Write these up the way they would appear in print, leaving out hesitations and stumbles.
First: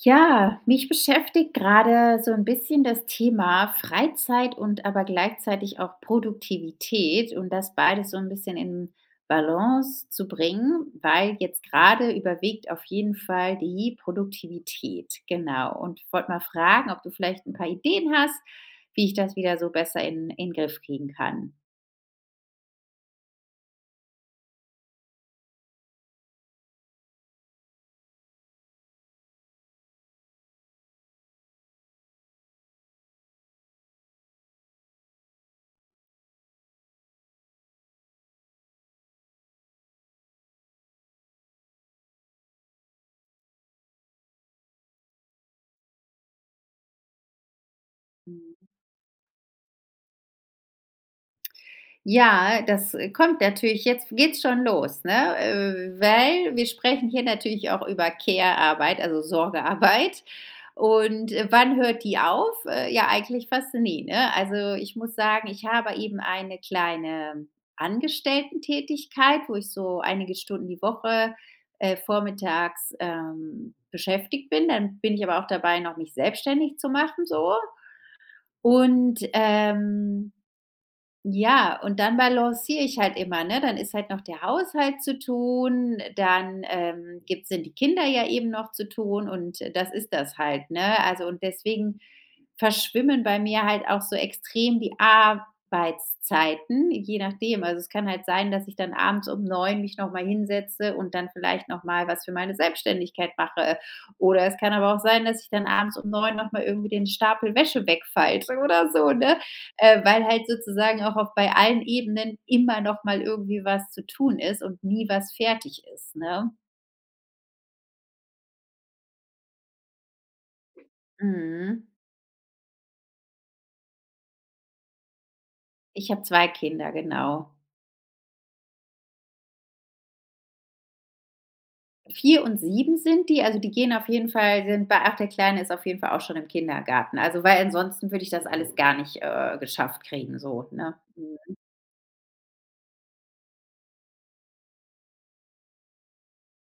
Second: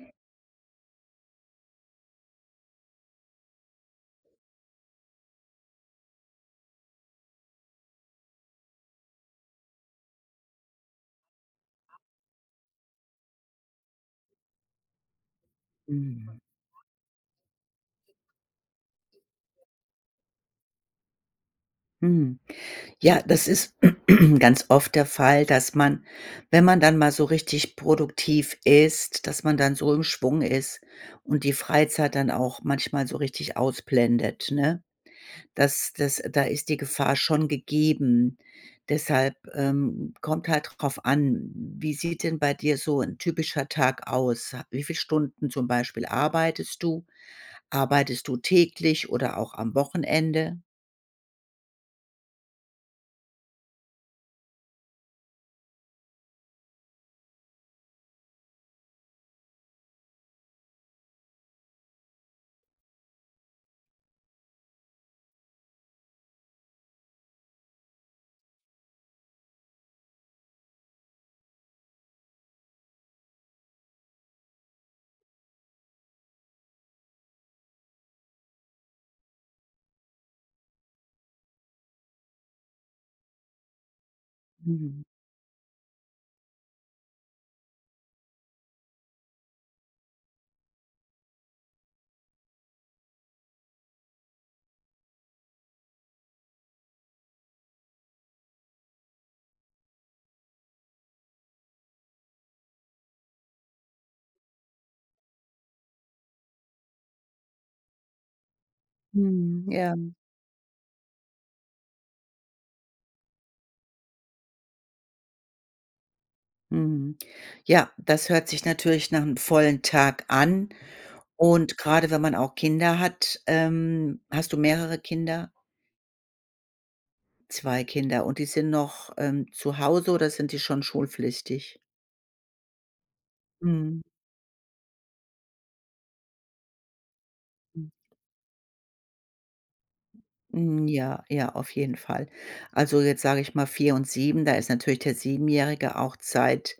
Ja, mich beschäftigt gerade so ein bisschen das Thema Freizeit und aber gleichzeitig auch Produktivität und das beides so ein bisschen in Balance zu bringen, weil jetzt gerade überwiegt auf jeden Fall die Produktivität, genau. Und ich wollte Mhm. mal fragen, ob du vielleicht ein paar Ideen hast, wie ich das wieder so besser in den Griff kriegen kann. Mhm. Ja, das ist ganz oft der Fall, dass man, wenn man dann mal so richtig produktiv ist, dass man dann so im Schwung ist und die Freizeit dann auch manchmal so richtig ausblendet, ne? Das da ist die Gefahr schon gegeben. Deshalb, kommt halt drauf an, wie sieht denn bei dir so ein typischer Tag aus? Wie viel Stunden zum Beispiel arbeitest du? Arbeitest du Hm. täglich oder auch am Wochenende? Ja, das, kommt natürlich jetzt geht's schon los, ne? Weil wir sprechen hier natürlich auch über Care-Arbeit, also Sorgearbeit. Und wann hört die auf? Ja, eigentlich fast nie, ne? Also, ich muss sagen, ich habe eben eine kleine Angestellten-Tätigkeit, wo ich so einige Stunden die Woche, vormittags, beschäftigt bin. Dann bin ich aber auch dabei, noch mich selbstständig zu machen so. Und ja, und dann balanciere ich halt immer, ne? Dann ist halt noch der Haushalt Mhm. zu tun, dann, gibt sind die Kinder ja eben noch zu tun und das ist das halt, ne? Also, und deswegen verschwimmen bei mir halt auch so extrem die Arbeitszeiten, je nachdem. Also, es kann halt sein, dass ich dann abends um 9 mich noch mal hinsetze und dann vielleicht noch mal was für meine Selbstständigkeit mache. Oder es kann aber auch sein, dass ich dann abends um 9 noch mal irgendwie den Stapel Wäsche wegfalte oder so, ne? Mhm, ja. Weil halt sozusagen auch auf bei allen Ebenen immer noch mal irgendwie was zu tun ist und nie was fertig ist, ne? Mhm. Ja, das hört sich natürlich nach einem vollen Tag an, und Mhm. gerade wenn man auch Kinder hat, hast du mehrere Kinder? Ich habe 2 Kinder, genau. 2 Kinder, und die sind noch, zu Hause oder sind die schon schulpflichtig? 4 und 7 sind die, also die gehen Mhm, auf jeden Fall sind bei ach, der Kleine ist auf jeden Fall auch schon im Kindergarten. Also, weil mhm. ansonsten würde ich das alles gar nicht, geschafft kriegen so, Hm, ne? ja, ja, Mhm. auf jeden Fall. Also, jetzt sage ich mal 4 und 7. Da ist natürlich der Siebenjährige auch zeit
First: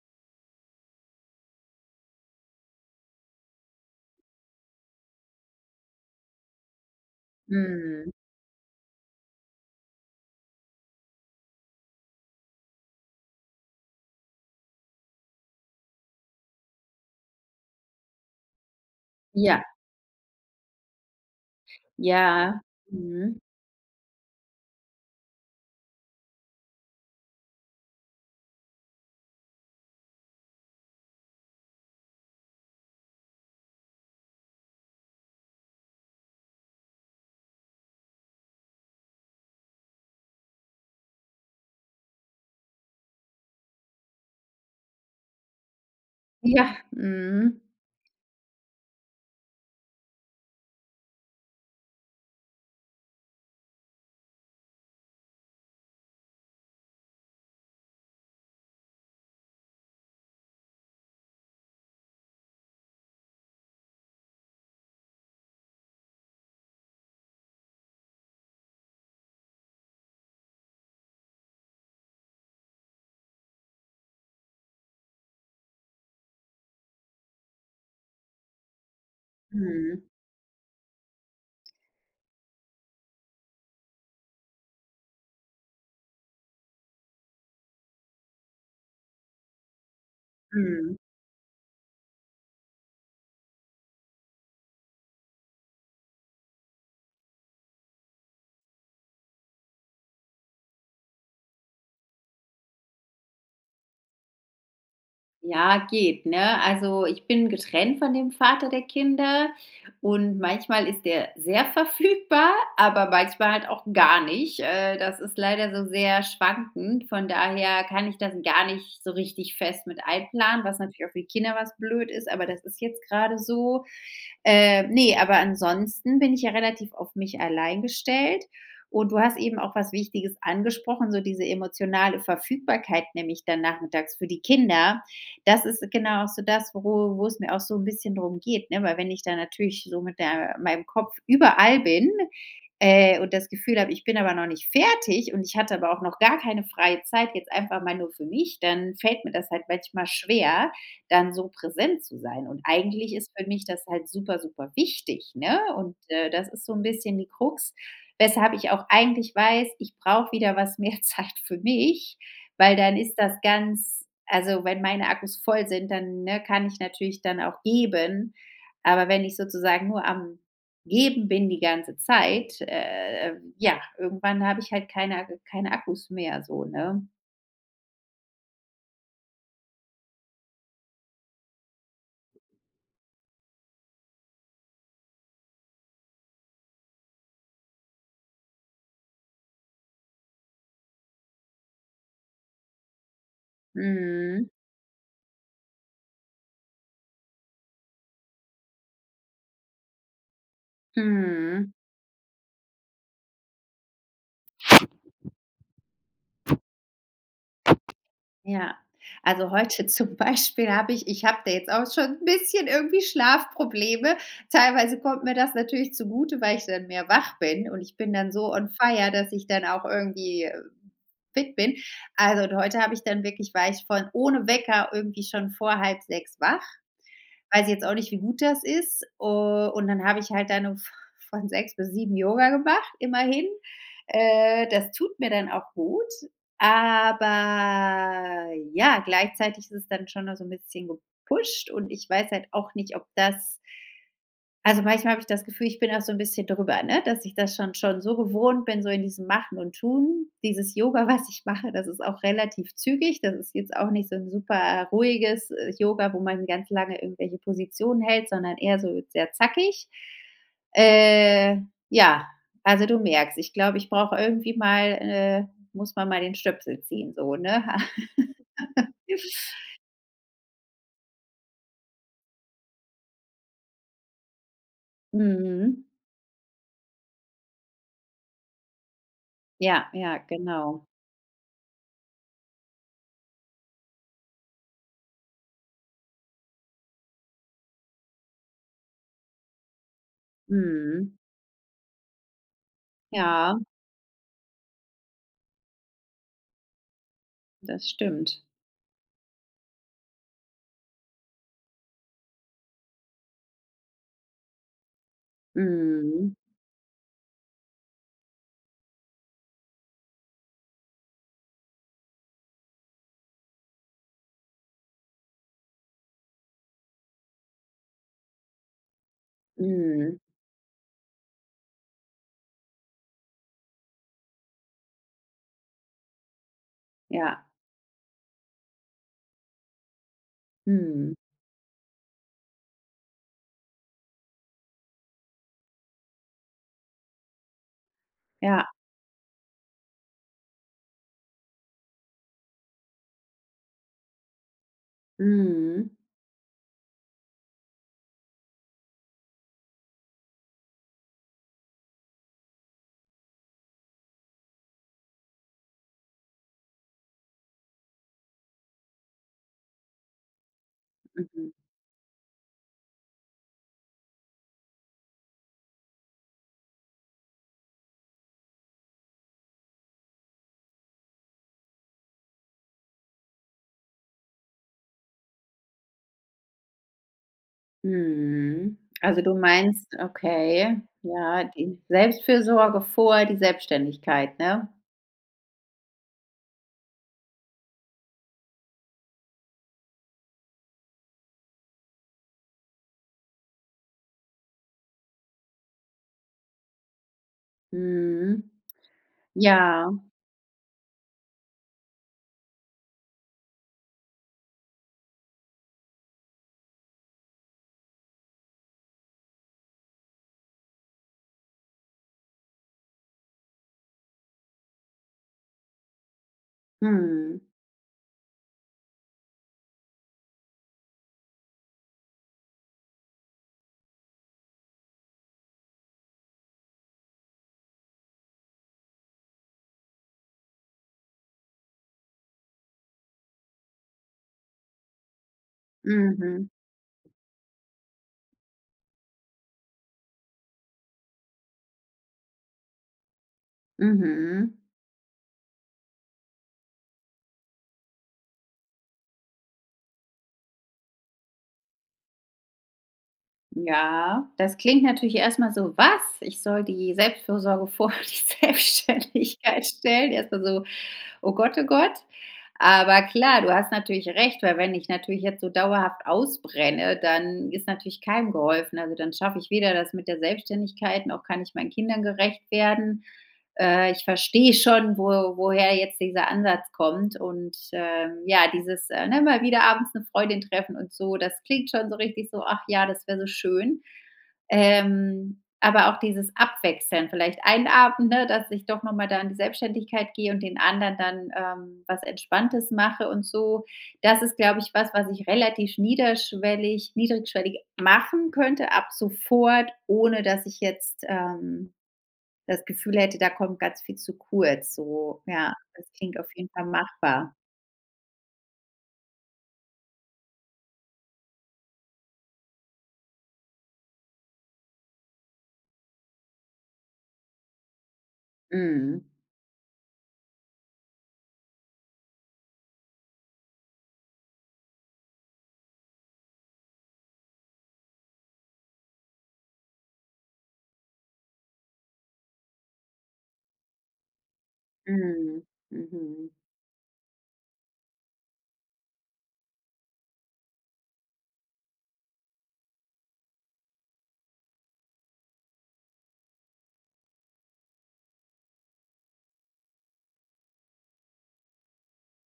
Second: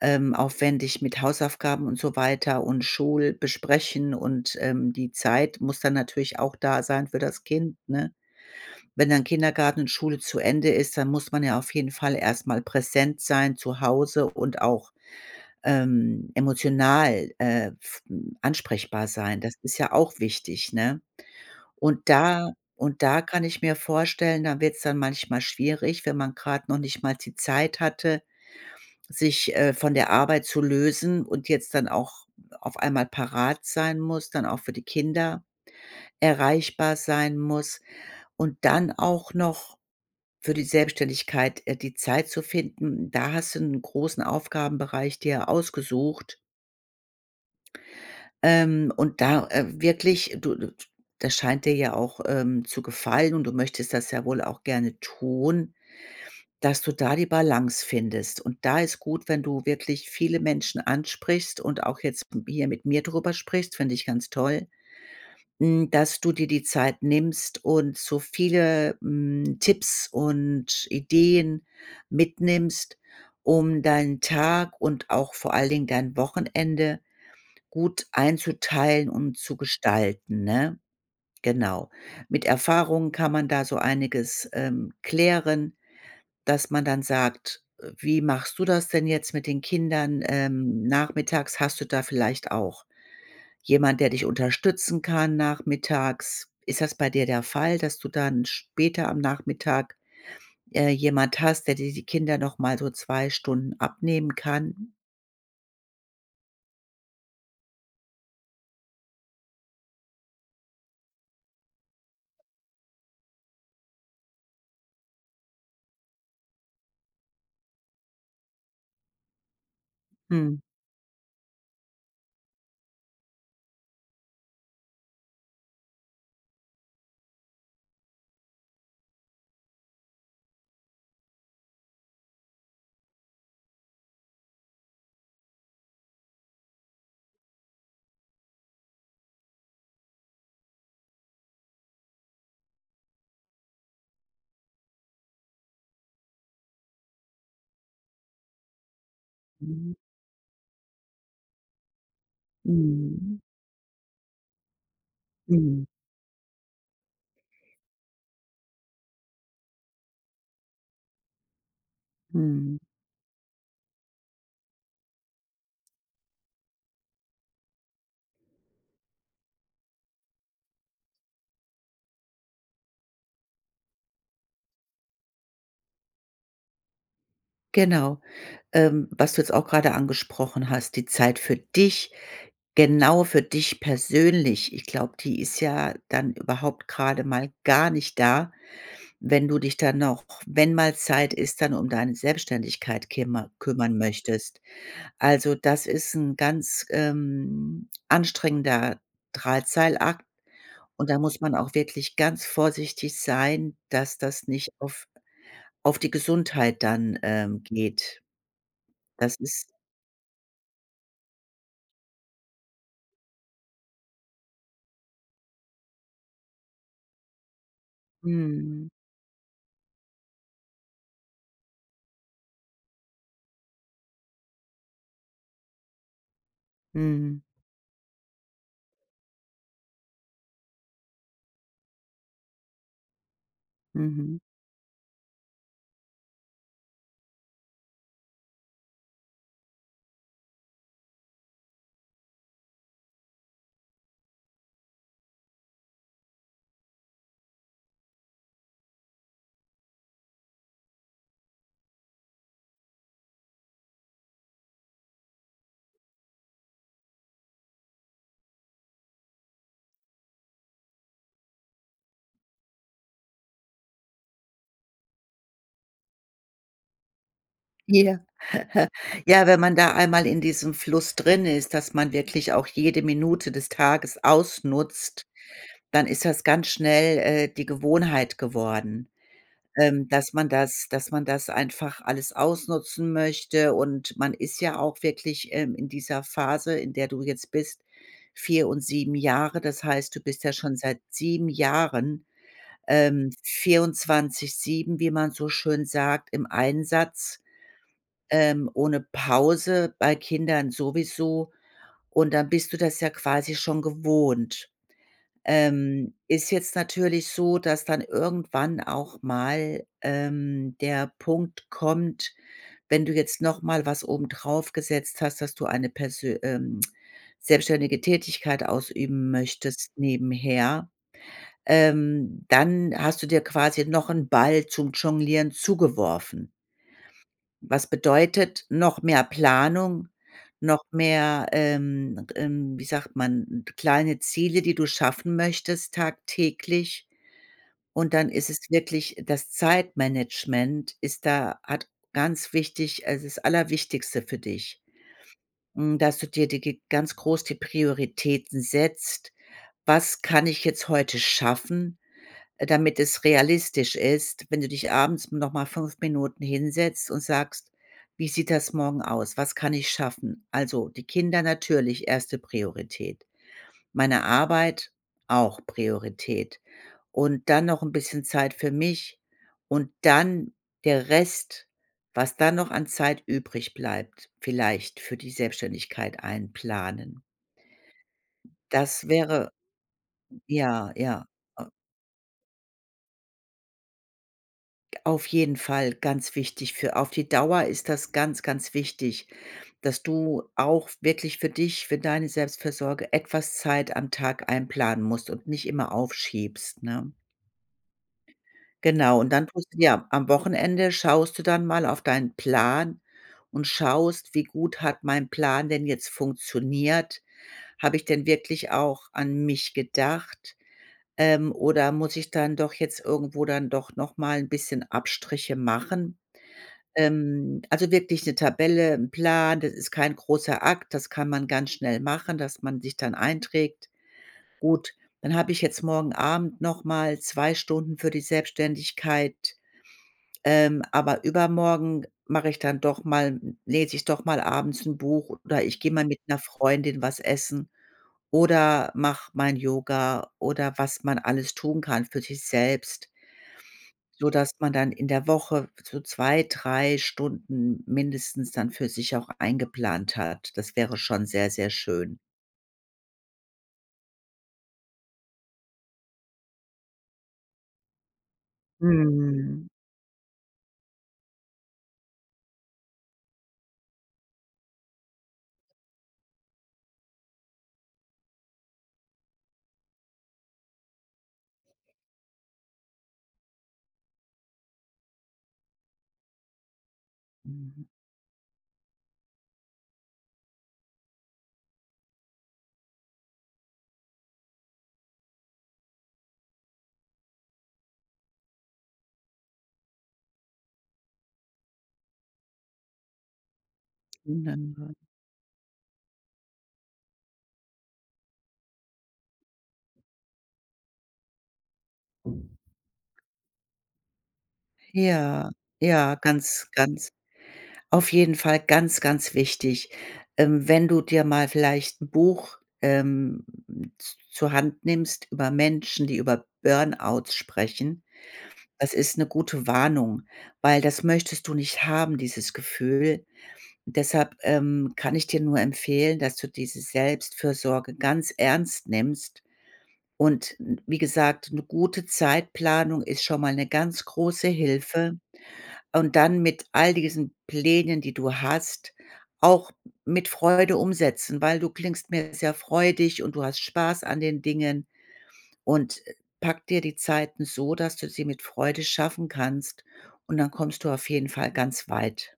aufwendig mit Hausaufgaben und so weiter und Schulbesprechen, und, die Zeit muss dann natürlich auch da sein für das Kind, Mhm. ne? Wenn dann Kindergarten und Schule zu Ende ist, dann muss man ja auf jeden Fall erstmal präsent sein zu Hause und auch, emotional, f ansprechbar sein. Das Ja, ist ja auch wichtig, ne? Und da ja. und da Mhm. kann ich mir vorstellen, da wird's dann manchmal schwierig, wenn man grad noch nicht mal die Zeit hatte, sich, von der Arbeit zu lösen und jetzt dann auch auf einmal parat sein muss, dann auch für die Kinder erreichbar sein muss und dann auch noch für die Selbstständigkeit, die Zeit zu finden. Da hast du einen großen Aufgabenbereich dir ausgesucht, Ja, mhm. Und da, wirklich du das scheint dir ja auch, zu gefallen und du möchtest das ja wohl auch gerne tun, dass du da die Balance findest. Und da ist gut, wenn du wirklich viele Menschen ansprichst und auch jetzt hier mit mir drüber sprichst, finde ich ganz toll. Hm, dass du dir die Zeit nimmst und so viele, hm, Tipps und Ideen mitnimmst, um deinen Tag und auch vor allen Dingen dein Wochenende gut einzuteilen und zu Mhm. gestalten, ne? Genau. Mit Erfahrungen kann man da so einiges, klären, dass man dann sagt: „Wie machst du das denn jetzt mit den Kindern, Mhm. nachmittags?“ Hast du da vielleicht auch jemand, der dich unterstützen kann nachmittags. Ist das bei dir der Fall, dass du dann später am Nachmittag, jemand hast, der dir die Kinder noch mal so 2 Stunden abnehmen kann? Ja, geht, ne? Also, ich bin getrennt von dem Vater der Kinder und manchmal ist der sehr verfügbar, aber manchmal halt auch gar nicht. Das ist leider so sehr schwankend. Von daher kann ich das gar nicht so richtig fest mit Mhm. einplanen, was natürlich auch für die Kinder was blöd ist, aber das ist jetzt gerade so. Ne, aber ansonsten bin ich ja relativ auf mich allein gestellt. Und du hast eben auch was Wichtiges angesprochen, so diese emotionale Verfügbarkeit nämlich dann nachmittags für die Kinder das ist genau auch so das, wo es mir auch so ein bisschen drum geht, ne? Weil wenn ich da natürlich so mit der meinem Kopf überall bin, und das Gefühl habe, ich bin aber noch nicht fertig und ich hatte aber auch noch gar keine freie Zeit, jetzt einfach mal nur für mich, dann fällt mir das halt Mhm. manchmal schwer, dann so präsent zu sein. Und eigentlich ist Mhm. für mich das halt super, super wichtig, ne? Mhm. Und das ist so ein bisschen die Krux, weshalb ich auch eigentlich weiß, ich brauche wieder was mehr Zeit für mich, weil Mhm. dann ist das ganz also, wenn meine Akkus voll sind, dann, ne, kann ich natürlich dann auch geben. Aber wenn ich sozusagen nur am Geben bin die ganze Zeit, ja, irgendwann habe ich halt keine Akkus mehr so, ne? Genau. Was du jetzt auch gerade angesprochen hast, die Zeit für dich, genau für dich persönlich. Ich glaube, die ist ja dann überhaupt gerade mal gar nicht da. Wenn du dich dann noch wenn mal Zeit ist, dann um deine Selbstständigkeit kümmern Mhm. möchtest. Also, das ist 'n ganz, anstrengender Drahtseilakt, und da muss man Mhm. auch wirklich ganz vorsichtig sein, dass das nicht auf die Gesundheit dann, geht. Ja, Das also ist heute zum Beispiel habe ich habe da jetzt auch schon ein bisschen irgendwie Schlafprobleme. Teilweise kommt mir das natürlich zugute, weil ich dann mehr wach bin und ich bin dann so on mhm, fire, dass ich dann auch irgendwie, fit bin. Also, und heute habe ich dann wirklich war ich von ohne Wecker irgendwie schon vor halb sechs wach. mhm, Weiß jetzt auch nicht, wie gut das ist. Und dann habe ich halt dann um v von 6 bis 7 Yoga gemacht, immerhin. mhm. Das tut mir dann auch gut. Aber ja, gleichzeitig ist es dann schon noch so ein bisschen gepusht und ich weiß halt auch nicht, ob das also, manchmal habe ich das Gefühl, ich bin auch so ein bisschen drüber, ne, dass ich das schon so gewohnt bin, so in diesem Machen und Tun. Dieses Yoga, was ich mache, das ist auch relativ zügig. Das ist jetzt auch nicht so ein super ruhiges, Yoga, wo man ganz lange irgendwelche Positionen hält, sondern eher so sehr zackig. Äh, ja, also, du merkst, ich glaube, ich brauche irgendwie mal muss man mal den Stöpsel ziehen so, ne? Ja. Ja, wenn man da einmal in diesem Fluss drin ist, dass man wirklich auch jede Minute des Tages ausnutzt. Mhm. Dann ist das ganz schnell, die Gewohnheit geworden, Ja, ja, genau. Dass man das einfach alles ausnutzen möchte, und man ist ja auch wirklich, in dieser Phase, in der du jetzt bist, 4 und sieben Jahre. Das heißt, du bist ja schon seit Mhm. 7 Jahren, Ja, 24/7, wie man so schön sagt, im Einsatz, das stimmt. Ohne Pause, bei Kindern sowieso, und dann bist du das ja quasi schon gewohnt. Mhm. Ist jetzt natürlich so, dass dann irgendwann auch mal, der Punkt kommt, wenn du jetzt noch mal was obendrauf gesetzt hast, dass du eine persö selbstständige Tätigkeit ausüben möchtest Mhm. nebenher, dann hast du dir quasi noch einen Ball zum Jonglieren zugeworfen. Ja. Was bedeutet noch mehr Planung, noch Mhm. mehr, wie sagt man, kleine Ziele, die du schaffen möchtest tagtäglich. Und dann ist es Ja. wirklich das Zeitmanagement ist da hat ganz wichtig, also, das Allerwichtigste für dich, Mhm. hm, dass du dir die ge ganz groß die Prioritäten setzt: „Was kann ich jetzt heute schaffen? Damit es realistisch ist, wenn du dich abends noch mal 5 Minuten hinsetzt und sagst: „Wie sieht das morgen aus? Was kann ich schaffen?“ Also, die Kinder Mhm. natürlich erste Priorität, meine Arbeit auch Priorität und dann noch ein bisschen Zeit für mich und dann der Rest, was dann noch an Zeit übrig bleibt, vielleicht für die Selbstständigkeit einplanen. Mhm. Das Also, du wäre meinst okay, ja, ja, ja, die Selbstfürsorge vor die Selbstständigkeit, ne? auf jeden Fall, ganz wichtig. Für auf die Dauer ist das ganz, ganz wichtig, dass du auch wirklich für dich, für deine Selbstfürsorge etwas Zeit am Tag einplanen musst und nicht immer aufschiebst, ne? Mhm. Genau, und dann tust du Ja. ja, am Wochenende schaust du dann mal auf deinen Plan und schaust, wie gut hat mein Plan denn jetzt funktioniert? Habe ich denn wirklich auch an mich gedacht? Oder muss ich dann doch jetzt irgendwo dann doch noch mal ein bisschen Abstriche machen? Mhm. Also wirklich eine Tabelle, ein Plan, das ist kein großer Akt, das kann man ganz schnell machen, dass man sich dann einträgt. Gut, dann habe ich jetzt morgen Abend noch mal zwei Stunden für die Selbstständigkeit, aber übermorgen mache ich dann doch mal lese ich doch mal abends ein Buch oder ich gehe mal mit einer Mhm. Freundin was essen oder mache mein Yoga oder was man alles tun kann für sich selbst, sodass Mhm. man dann in der Woche so 2 drei Stunden mindestens dann für sich auch eingeplant hat. Das wäre schon sehr, sehr schön. Ja, das klingt natürlich erst mal so: „Was? Ich soll die Selbstfürsorge vor die Selbstständigkeit Mhm. stellen?“ Erst mal so: „Oh Gott, oh Gott.“ Aber klar, du hast natürlich recht, weil wenn ich natürlich jetzt so dauerhaft ausbrenne, dann ist natürlich keinem geholfen. Also, dann schaffe ich weder das mit der Selbstständigkeit, noch kann ich meinen Kindern gerecht werden ich verstehe schon, woher jetzt dieser Ansatz kommt. Und Mhm. Ja, dieses ne, mal wieder abends eine Freundin treffen und so, das klingt schon so richtig so, ach ja, das wäre so schön. Aber auch dieses Abwechseln, vielleicht einen Abend, ne, dass ich doch nochmal da in die Selbstständigkeit gehe und den anderen dann was Entspanntes mache und so. Das ist, glaube ich, was, Wunderbar. was ich relativ niederschwellig, niedrigschwellig machen könnte ab sofort, ohne dass ich jetzt das Gefühl hätte, da kommt ganz viel zu kurz, so, Ja, ja, das ja, klingt auf jeden Fall ganz, ganz machbar. auf jeden Fall ganz, ganz wichtig. Wenn du dir mal vielleicht ein Buch, z zur Hand nimmst über Menschen, die über Burnouts sprechen, das Mhm. ist eine gute Warnung, weil das möchtest du nicht haben, dieses Gefühl. Deshalb, kann ich dir nur empfehlen, dass du diese Selbstfürsorge ganz ernst nimmst und n wie gesagt, eine gute Zeitplanung ist schon mal eine ganz große Hilfe. Mhm. Und Mhm. dann mit all diesen Plänen, die du hast, auch mit Freude umsetzen, weil du klingst mir sehr freudig und du hast Spaß an den Dingen und, pack dir die Zeiten so, dass du sie mit Freude schaffen kannst und dann kommst du auf jeden Fall ganz weit.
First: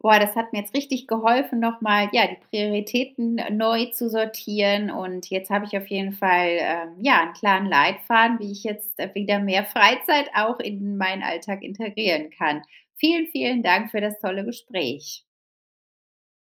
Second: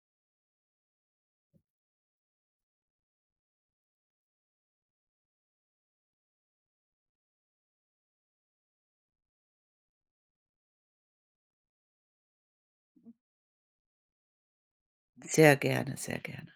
Boah, das hat mir jetzt richtig geholfen, noch mal, ja, die Prioritäten neu zu sortieren und jetzt habe ich auf jeden Fall, ja, einen klaren Leitfaden, wie ich jetzt, wieder mehr Freizeit auch in meinen Alltag integrieren kann. Vielen, vielen Dank für das tolle Gespräch. Sehr gerne, sehr gerne.